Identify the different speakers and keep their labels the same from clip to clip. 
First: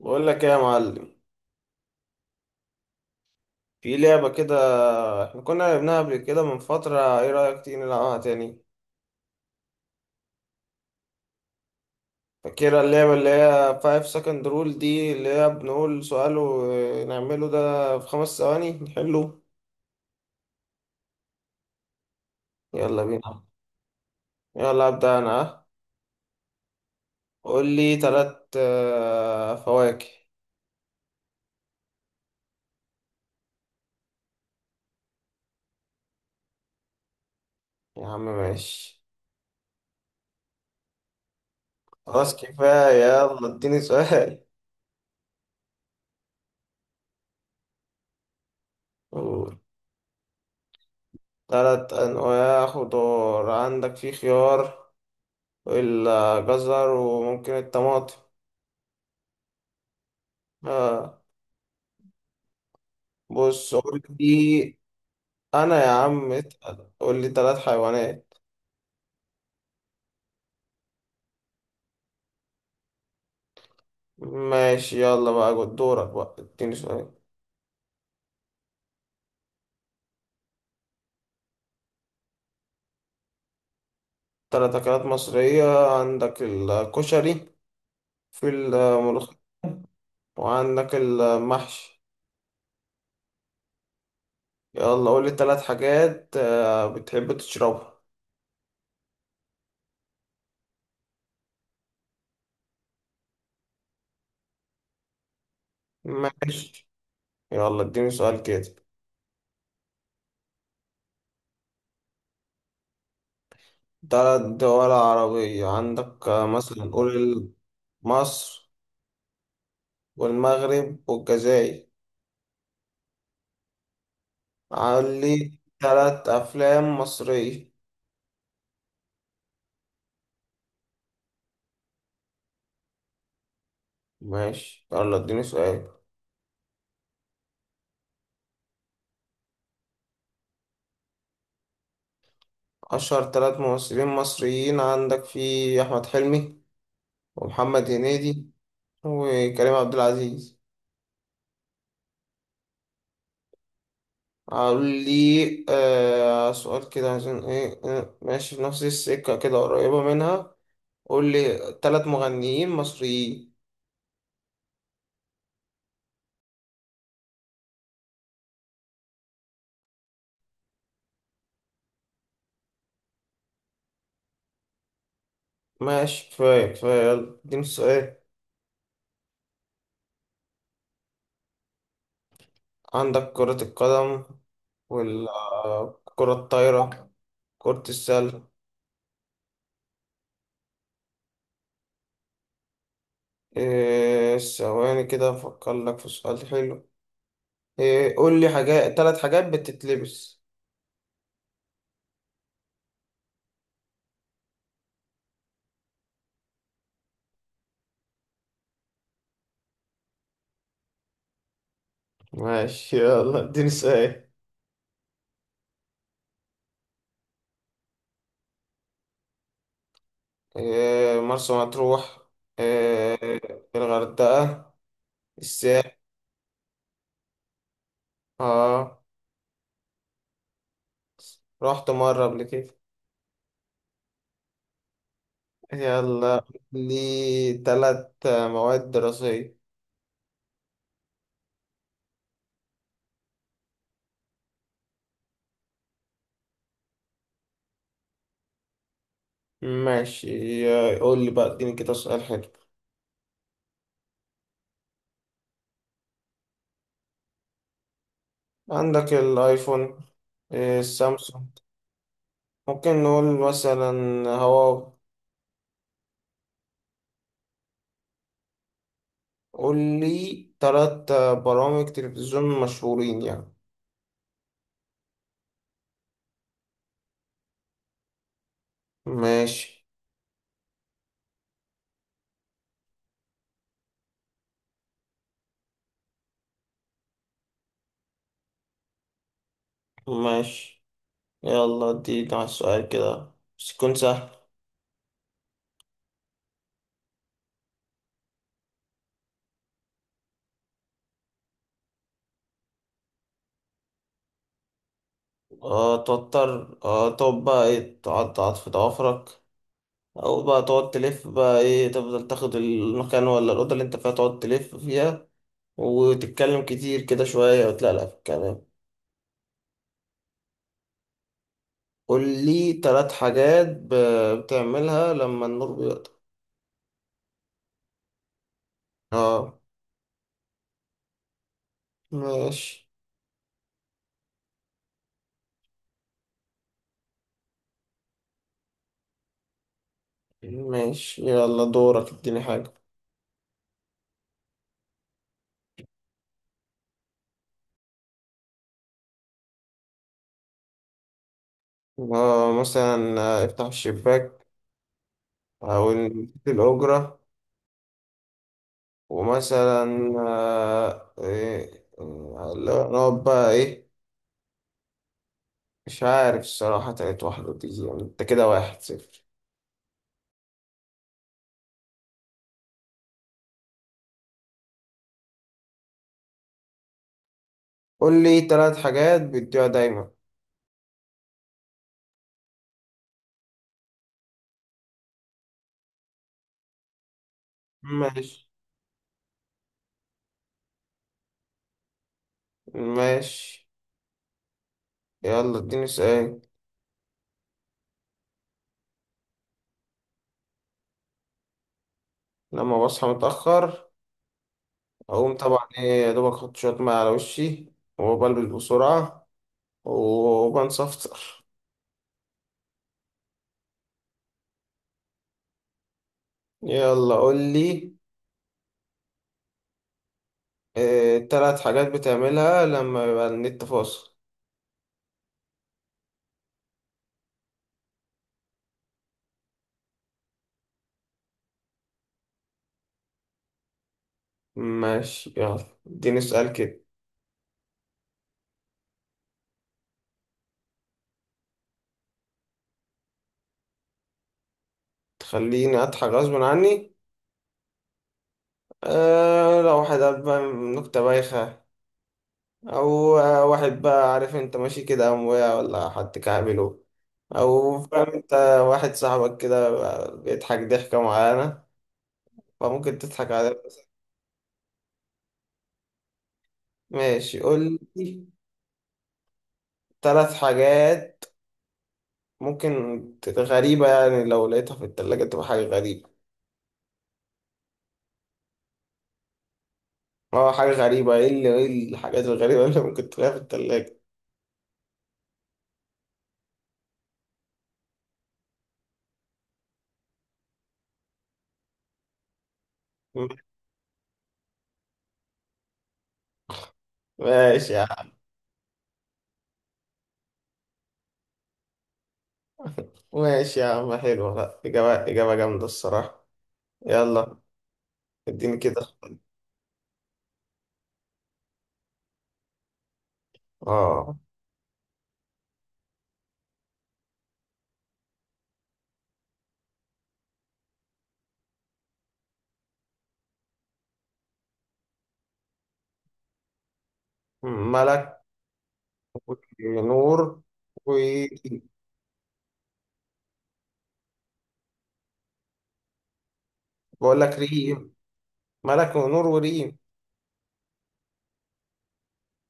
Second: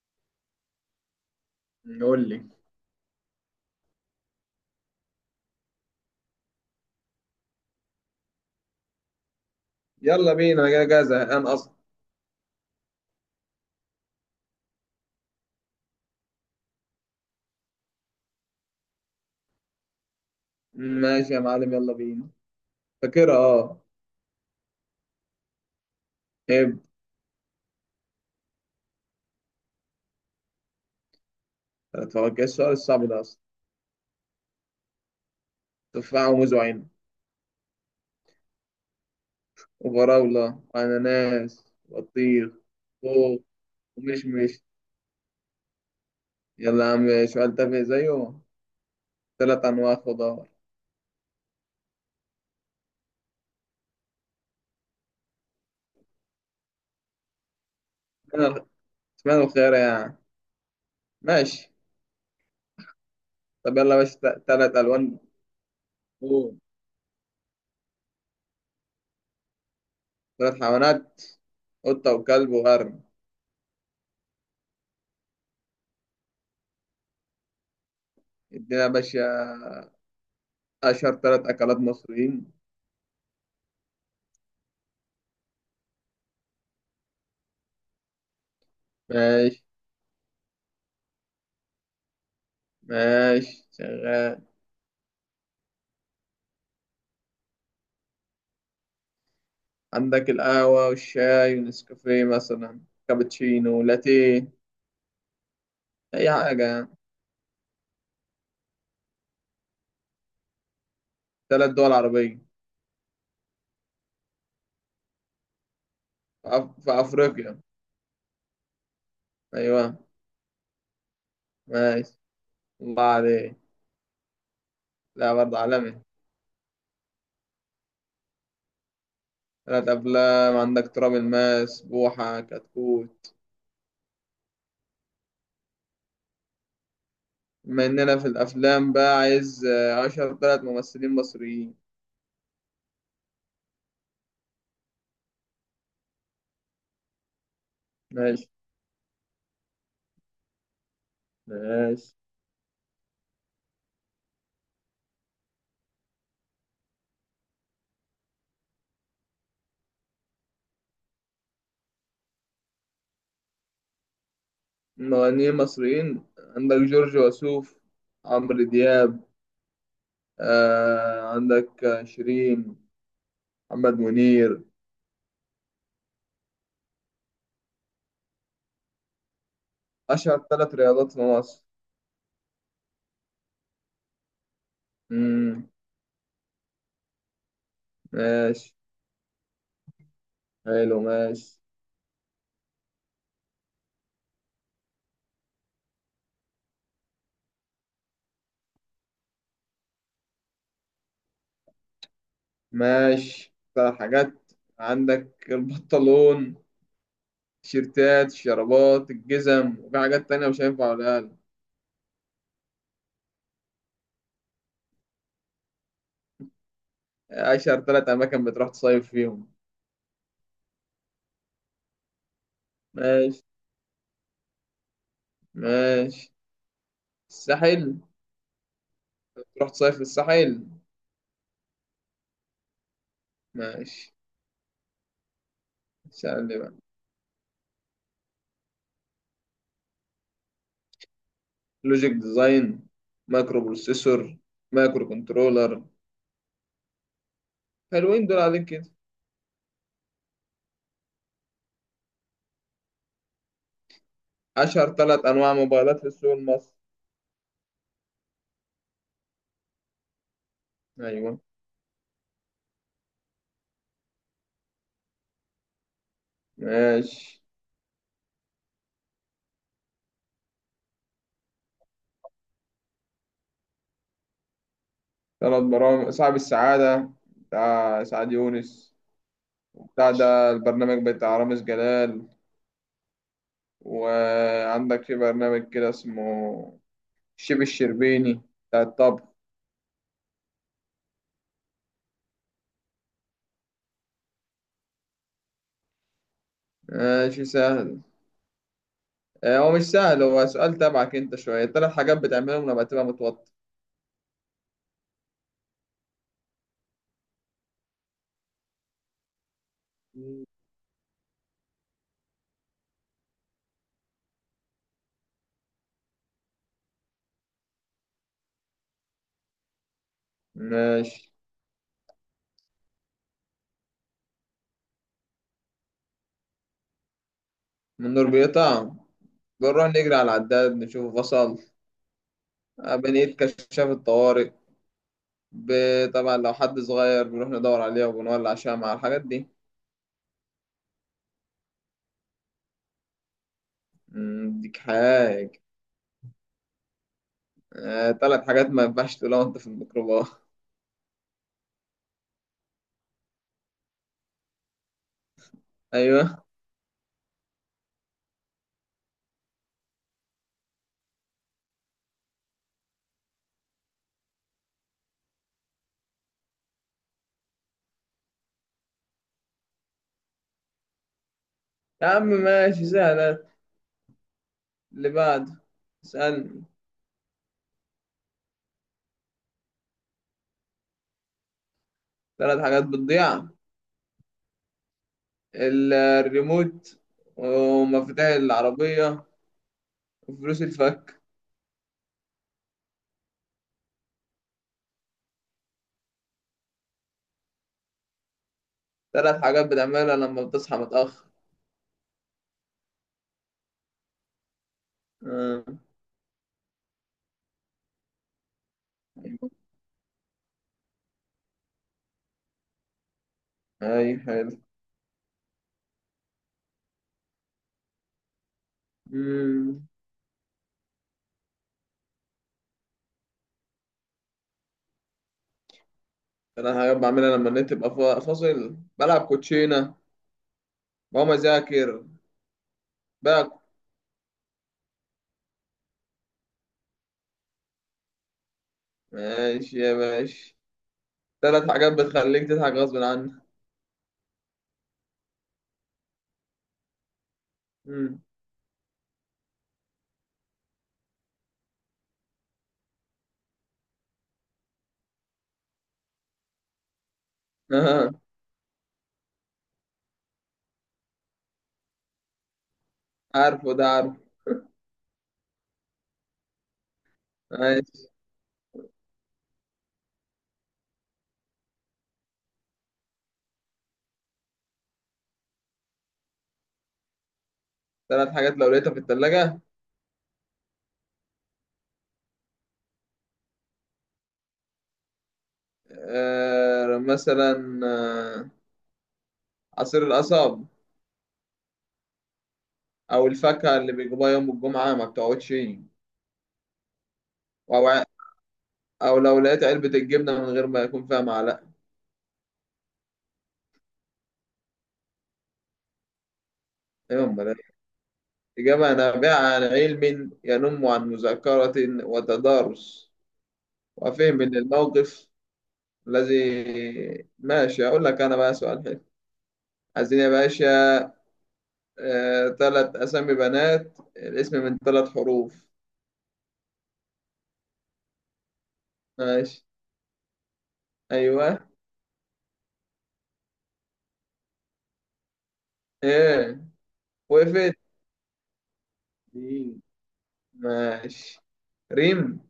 Speaker 1: بقول لك ايه يا معلم؟
Speaker 2: قول لي.
Speaker 1: في لعبة كده، احنا كنا لعبناها قبل كده من فترة. ايه رأيك تيجي نلعبها تاني؟
Speaker 2: يلا بينا، انا جاي زهقان اصلا.
Speaker 1: فاكرة اللعبة اللي هي 5 second rule دي، اللي هي بنقول سؤال ونعمله ده في خمس ثواني نحله.
Speaker 2: ماشي يا معلم، يلا بينا.
Speaker 1: يلا
Speaker 2: فاكرها
Speaker 1: بينا.
Speaker 2: اه.
Speaker 1: يلا أبدأ أنا، ها؟
Speaker 2: ابدا.
Speaker 1: قول لي تلات فواكه.
Speaker 2: تفكر السؤال الصعب ده اصلا. تفاحة وموز وعنب
Speaker 1: يا عم ماشي.
Speaker 2: وفراولة وأناناس
Speaker 1: خلاص
Speaker 2: وبطيخ.
Speaker 1: كفاية،
Speaker 2: خوخ
Speaker 1: يلا اديني سؤال.
Speaker 2: ومشمش. يلا يا عم، سؤال تافه زيه.
Speaker 1: قول.
Speaker 2: تلات أنواع خضار.
Speaker 1: تلات أنواع خضار، عندك في خيار، الجزر، وممكن الطماطم.
Speaker 2: اشمعنى، اشمعنى الخيار يعني؟
Speaker 1: آه.
Speaker 2: ماشي.
Speaker 1: بص
Speaker 2: طب يلا يا
Speaker 1: قول
Speaker 2: باشا، تلات
Speaker 1: لي.
Speaker 2: ألوان.
Speaker 1: انا يا عم
Speaker 2: نجوم.
Speaker 1: اتقل، قول لي ثلاث حيوانات.
Speaker 2: تلات حيوانات: قطة وكلب وغرب.
Speaker 1: ماشي، يلا بقى جود دورك بقى اديني سؤال.
Speaker 2: ادينا يا باشا. أشهر تلات أكلات مصريين.
Speaker 1: ثلاث اكلات مصرية، عندك الكشري، في الملوخية،
Speaker 2: ماشي.
Speaker 1: وعندك المحشي.
Speaker 2: ماشي شغال.
Speaker 1: يلا قول لي ثلاث حاجات بتحب تشربها.
Speaker 2: عندك القهوة والشاي ونسكافيه مثلا، كابتشينو، لاتيه. أي حاجة
Speaker 1: ماشي،
Speaker 2: يعني.
Speaker 1: يلا اديني سؤال كده.
Speaker 2: تلات دول عربية.
Speaker 1: ثلاث دول عربية، عندك مثلا
Speaker 2: في
Speaker 1: قول
Speaker 2: أفريقيا.
Speaker 1: مصر
Speaker 2: أيوة.
Speaker 1: والمغرب والجزائر.
Speaker 2: ماشي. الله عليك. لا،
Speaker 1: علي
Speaker 2: برضه عالمي.
Speaker 1: تلات أفلام مصرية.
Speaker 2: تلات أفلام: عندك تراب الماس، بوحة، كتكوت.
Speaker 1: ماشي، يلا اديني سؤال.
Speaker 2: بما إننا في الأفلام بقى، عايز أشهر تلات ممثلين مصريين.
Speaker 1: أشهر تلات ممثلين مصريين، عندك في أحمد حلمي ومحمد
Speaker 2: ماشي.
Speaker 1: هنيدي وكريم عبد العزيز.
Speaker 2: ماشي.
Speaker 1: أقول لي سؤال كده عشان إيه، ماشي في نفس السكة كده قريبة منها. قول لي تلات مغنيين مصريين.
Speaker 2: مغنيين مصريين: عندك جورج وسوف، عمرو دياب، عندك شيرين، محمد منير.
Speaker 1: ماشي، كفاية كفاية، يلا اديني السؤال.
Speaker 2: أشهر ثلاث رياضات في مصر.
Speaker 1: عندك كرة القدم،
Speaker 2: مم.
Speaker 1: والكرة الطايرة، كرة السلة.
Speaker 2: ماشي. حلو، ماشي.
Speaker 1: إيه، ثواني كده افكر لك في سؤال حلو. إيه قول لي ثلاث حاجات بتتلبس.
Speaker 2: ماشي، ثلاث حاجات: عندك البنطلون، التيشيرتات، الشرابات، الجزم. وفي حاجات تانية مش هينفع أقولها.
Speaker 1: ماشي، يلا اديني سؤال.
Speaker 2: أشهر ثلاث أماكن بتروح تصيف فيهم.
Speaker 1: إيه مرسى مطروح، إيه
Speaker 2: ماشي.
Speaker 1: الغردقة، الساحل.
Speaker 2: ماشي الساحل.
Speaker 1: اه،
Speaker 2: بتروح تصيف في الساحل.
Speaker 1: رحت مرة قبل كده.
Speaker 2: ماشي.
Speaker 1: يلا،
Speaker 2: سألني بقى.
Speaker 1: لي ثلاث مواد دراسية.
Speaker 2: لوجيك ديزاين، مايكرو بروسيسور، مايكرو كنترولر. حلوين دول عليك كده.
Speaker 1: ماشي، قول لي بقى اديني كده سؤال حلو.
Speaker 2: أشهر ثلاث أنواع موبايلات في السوق المصري.
Speaker 1: عندك الايفون، إيه
Speaker 2: أيوه.
Speaker 1: السامسونج، ممكن نقول مثلا هواوي.
Speaker 2: ماشي.
Speaker 1: قول لي تلات برامج تلفزيون مشهورين يعني.
Speaker 2: ثلاث برامج: صاحب السعادة بتاع سعد يونس،
Speaker 1: ماشي.
Speaker 2: بتاع ده البرنامج بتاع رامز جلال، وعندك في برنامج كده اسمه الشيف الشربيني بتاع الطبخ.
Speaker 1: ماشي، يلا ادينا على السؤال كده بس يكون سهل.
Speaker 2: ماشي سهل. هو مش سهل، هو سؤال تبعك أنت شوية. ثلاث حاجات بتعملهم لما تبقى متوتر.
Speaker 1: أه توتر، أه تقعد بقى ايه، تقعد في ضوافرك، أو بقى تقعد تلف بقى ايه، تفضل تاخد المكان ولا الأوضة اللي انت فيها تقعد تلف فيها، وتتكلم كتير كده شوية وتلاقي في الكلام.
Speaker 2: ماشي.
Speaker 1: قول لي تلات حاجات بتعملها لما النور بيقطع.
Speaker 2: من النور بيقطع؟
Speaker 1: اه.
Speaker 2: بنروح نجري على العداد نشوفه فصل.
Speaker 1: ماشي.
Speaker 2: بنقيت كشاف الطوارئ. طبعا لو حد صغير بنروح ندور عليها وبنولع شمعة مع الحاجات دي.
Speaker 1: ماشي، يلا دورك اديني حاجة.
Speaker 2: ديك حاجة. تلات حاجات ما ينفعش تقولها وانت في الميكروباص.
Speaker 1: مثلا افتح الشباك، أو
Speaker 2: ايوه.
Speaker 1: نشوف الأجرة. ومثلا آه، إيه، آه، لا، نقعد بقى إيه، مش عارف الصراحة تالت واحدة دي، يعني أنت كده واحد صفر.
Speaker 2: يا عم ماشي سهلة. اللي بعده. اسألني.
Speaker 1: قول لي تلات حاجات بتبيع دايما.
Speaker 2: تلات حاجات بتضيع: الريموت، ومفاتيح
Speaker 1: ماشي.
Speaker 2: العربية، وفلوس الفك.
Speaker 1: ماشي، يلا اديني سؤال.
Speaker 2: تلات حاجات بتعملها لما بتصحى متأخر.
Speaker 1: لما بصحى متأخر أقوم
Speaker 2: آه.
Speaker 1: طبعا إيه يا دوبك، أحط شوية مية على وشي، وبلبس بسرعة وبنصفر.
Speaker 2: اي حلو.
Speaker 1: يلا قول لي،
Speaker 2: أمم،
Speaker 1: تلات حاجات بتعملها لما يبقى النت فاصل.
Speaker 2: تلات حاجات بعملها لما النت يبقى فاصل: بلعب كوتشينة، بقوم أذاكر بقى.
Speaker 1: ماشي، يلا اديني سؤال كده.
Speaker 2: ماشي يا باشا. ثلاث حاجات بتخليك تضحك غصب عنك.
Speaker 1: تخليني أضحك غصب عني؟
Speaker 2: امم.
Speaker 1: أه، لو واحد قال بقى نكتة بايخة، أو واحد بقى، عارف أنت، ماشي كده قام وقع، ولا حد كعبله، أو فاهم
Speaker 2: آه.
Speaker 1: أنت، واحد صاحبك كده بيضحك ضحكة معينة فممكن تضحك عليه.
Speaker 2: عارفه ده، عارفه.
Speaker 1: ماشي، قول
Speaker 2: ماشي.
Speaker 1: لي تلات حاجات ممكن غريبة، يعني لو لقيتها في التلاجة تبقى حاجة غريبة.
Speaker 2: ثلاث حاجات لو لقيتها في الثلاجة.
Speaker 1: اه، حاجة غريبة. ايه الحاجات الغريبة اللي ممكن تلاقيها في التلاجة.
Speaker 2: مثلا، عصير القصب، أو الفاكهة اللي بيجيبوها يوم الجمعة ما بتقعدش،
Speaker 1: ماشي يا
Speaker 2: أو
Speaker 1: عم.
Speaker 2: أو لو لقيت علبة الجبنة من غير ما يكون فيها معلقة.
Speaker 1: ماشي يا عم، حلوة، لا، إجابة إجابة جامدة الصراحة.
Speaker 2: إيه
Speaker 1: يلا
Speaker 2: أمال إيه؟
Speaker 1: اديني كده.
Speaker 2: إجابة نابعة عن علم، ينم عن مذاكرة وتدارس
Speaker 1: اه،
Speaker 2: وفهم من الموقف الذي. ماشي. أقول لك أنا بقى سؤال حلو؟ عايزين يا باشا. تلات أسامي بنات، الاسم من تلات حروف.
Speaker 1: ملك
Speaker 2: ماشي.
Speaker 1: ونور وريم.
Speaker 2: أيوه. إيه؟
Speaker 1: بقول لك
Speaker 2: وقفت.
Speaker 1: ريم، ملك ونور وريم.
Speaker 2: مين؟ ماشي. ريم.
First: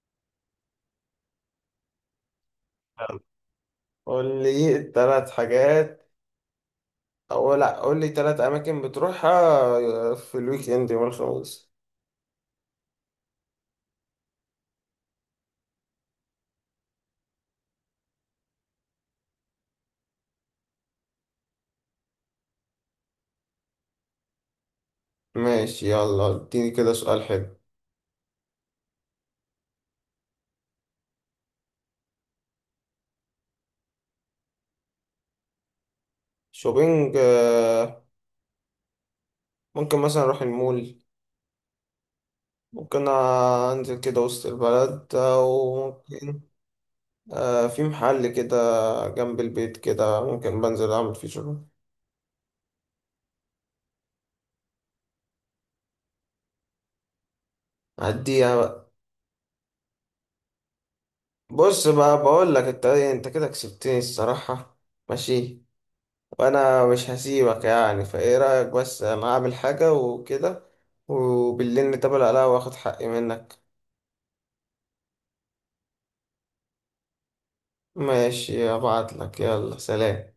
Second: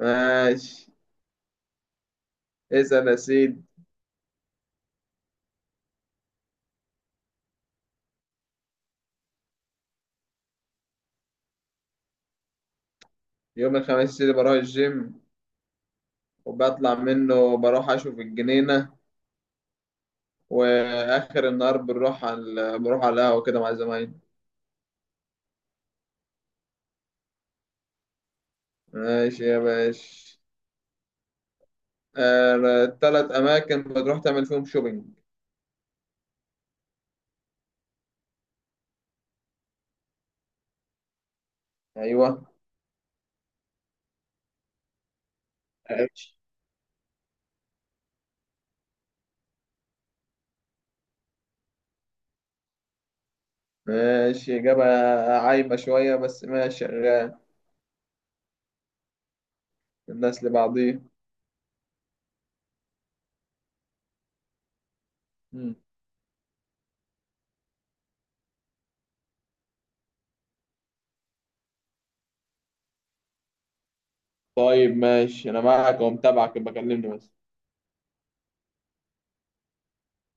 Speaker 2: ماشي. اسأل يا
Speaker 1: يلا.
Speaker 2: سيدي.
Speaker 1: قول لي تلات اماكن بتروحها في الويك اند يوم الخميس.
Speaker 2: يوم الخميس اللي بروح الجيم، وبطلع منه بروح أشوف الجنينة، وآخر النهار بنروح على بروح على القهوة كده مع زمايلي.
Speaker 1: ماشي، يلا اديني كده سؤال حلو.
Speaker 2: ماشي يا باشا. تلات أماكن بتروح تعمل فيهم شوبينج.
Speaker 1: شوبينج، ممكن مثلا اروح المول،
Speaker 2: أيوه.
Speaker 1: ممكن أنزل كده وسط البلد، أو ممكن في محل كده جنب البيت، كده ممكن بنزل أعمل فيه شغل.
Speaker 2: ماشي، إجابة عايمة شوية بس ماشي شغال.
Speaker 1: أعديها بقى.
Speaker 2: الناس لبعضيه.
Speaker 1: بص بقى بقول لك أنت كده كسبتني الصراحة. ماشي.
Speaker 2: مم.
Speaker 1: وأنا مش هسيبك يعني، فإيه رأيك بس أنا أعمل حاجة وكده، وبالليل نتقابل عليها وآخد حقي منك.
Speaker 2: طيب ماشي، أنا معاك ومتابعك، يبقى كلمني بس.
Speaker 1: ماشي، أبعت لك، يلا سلام.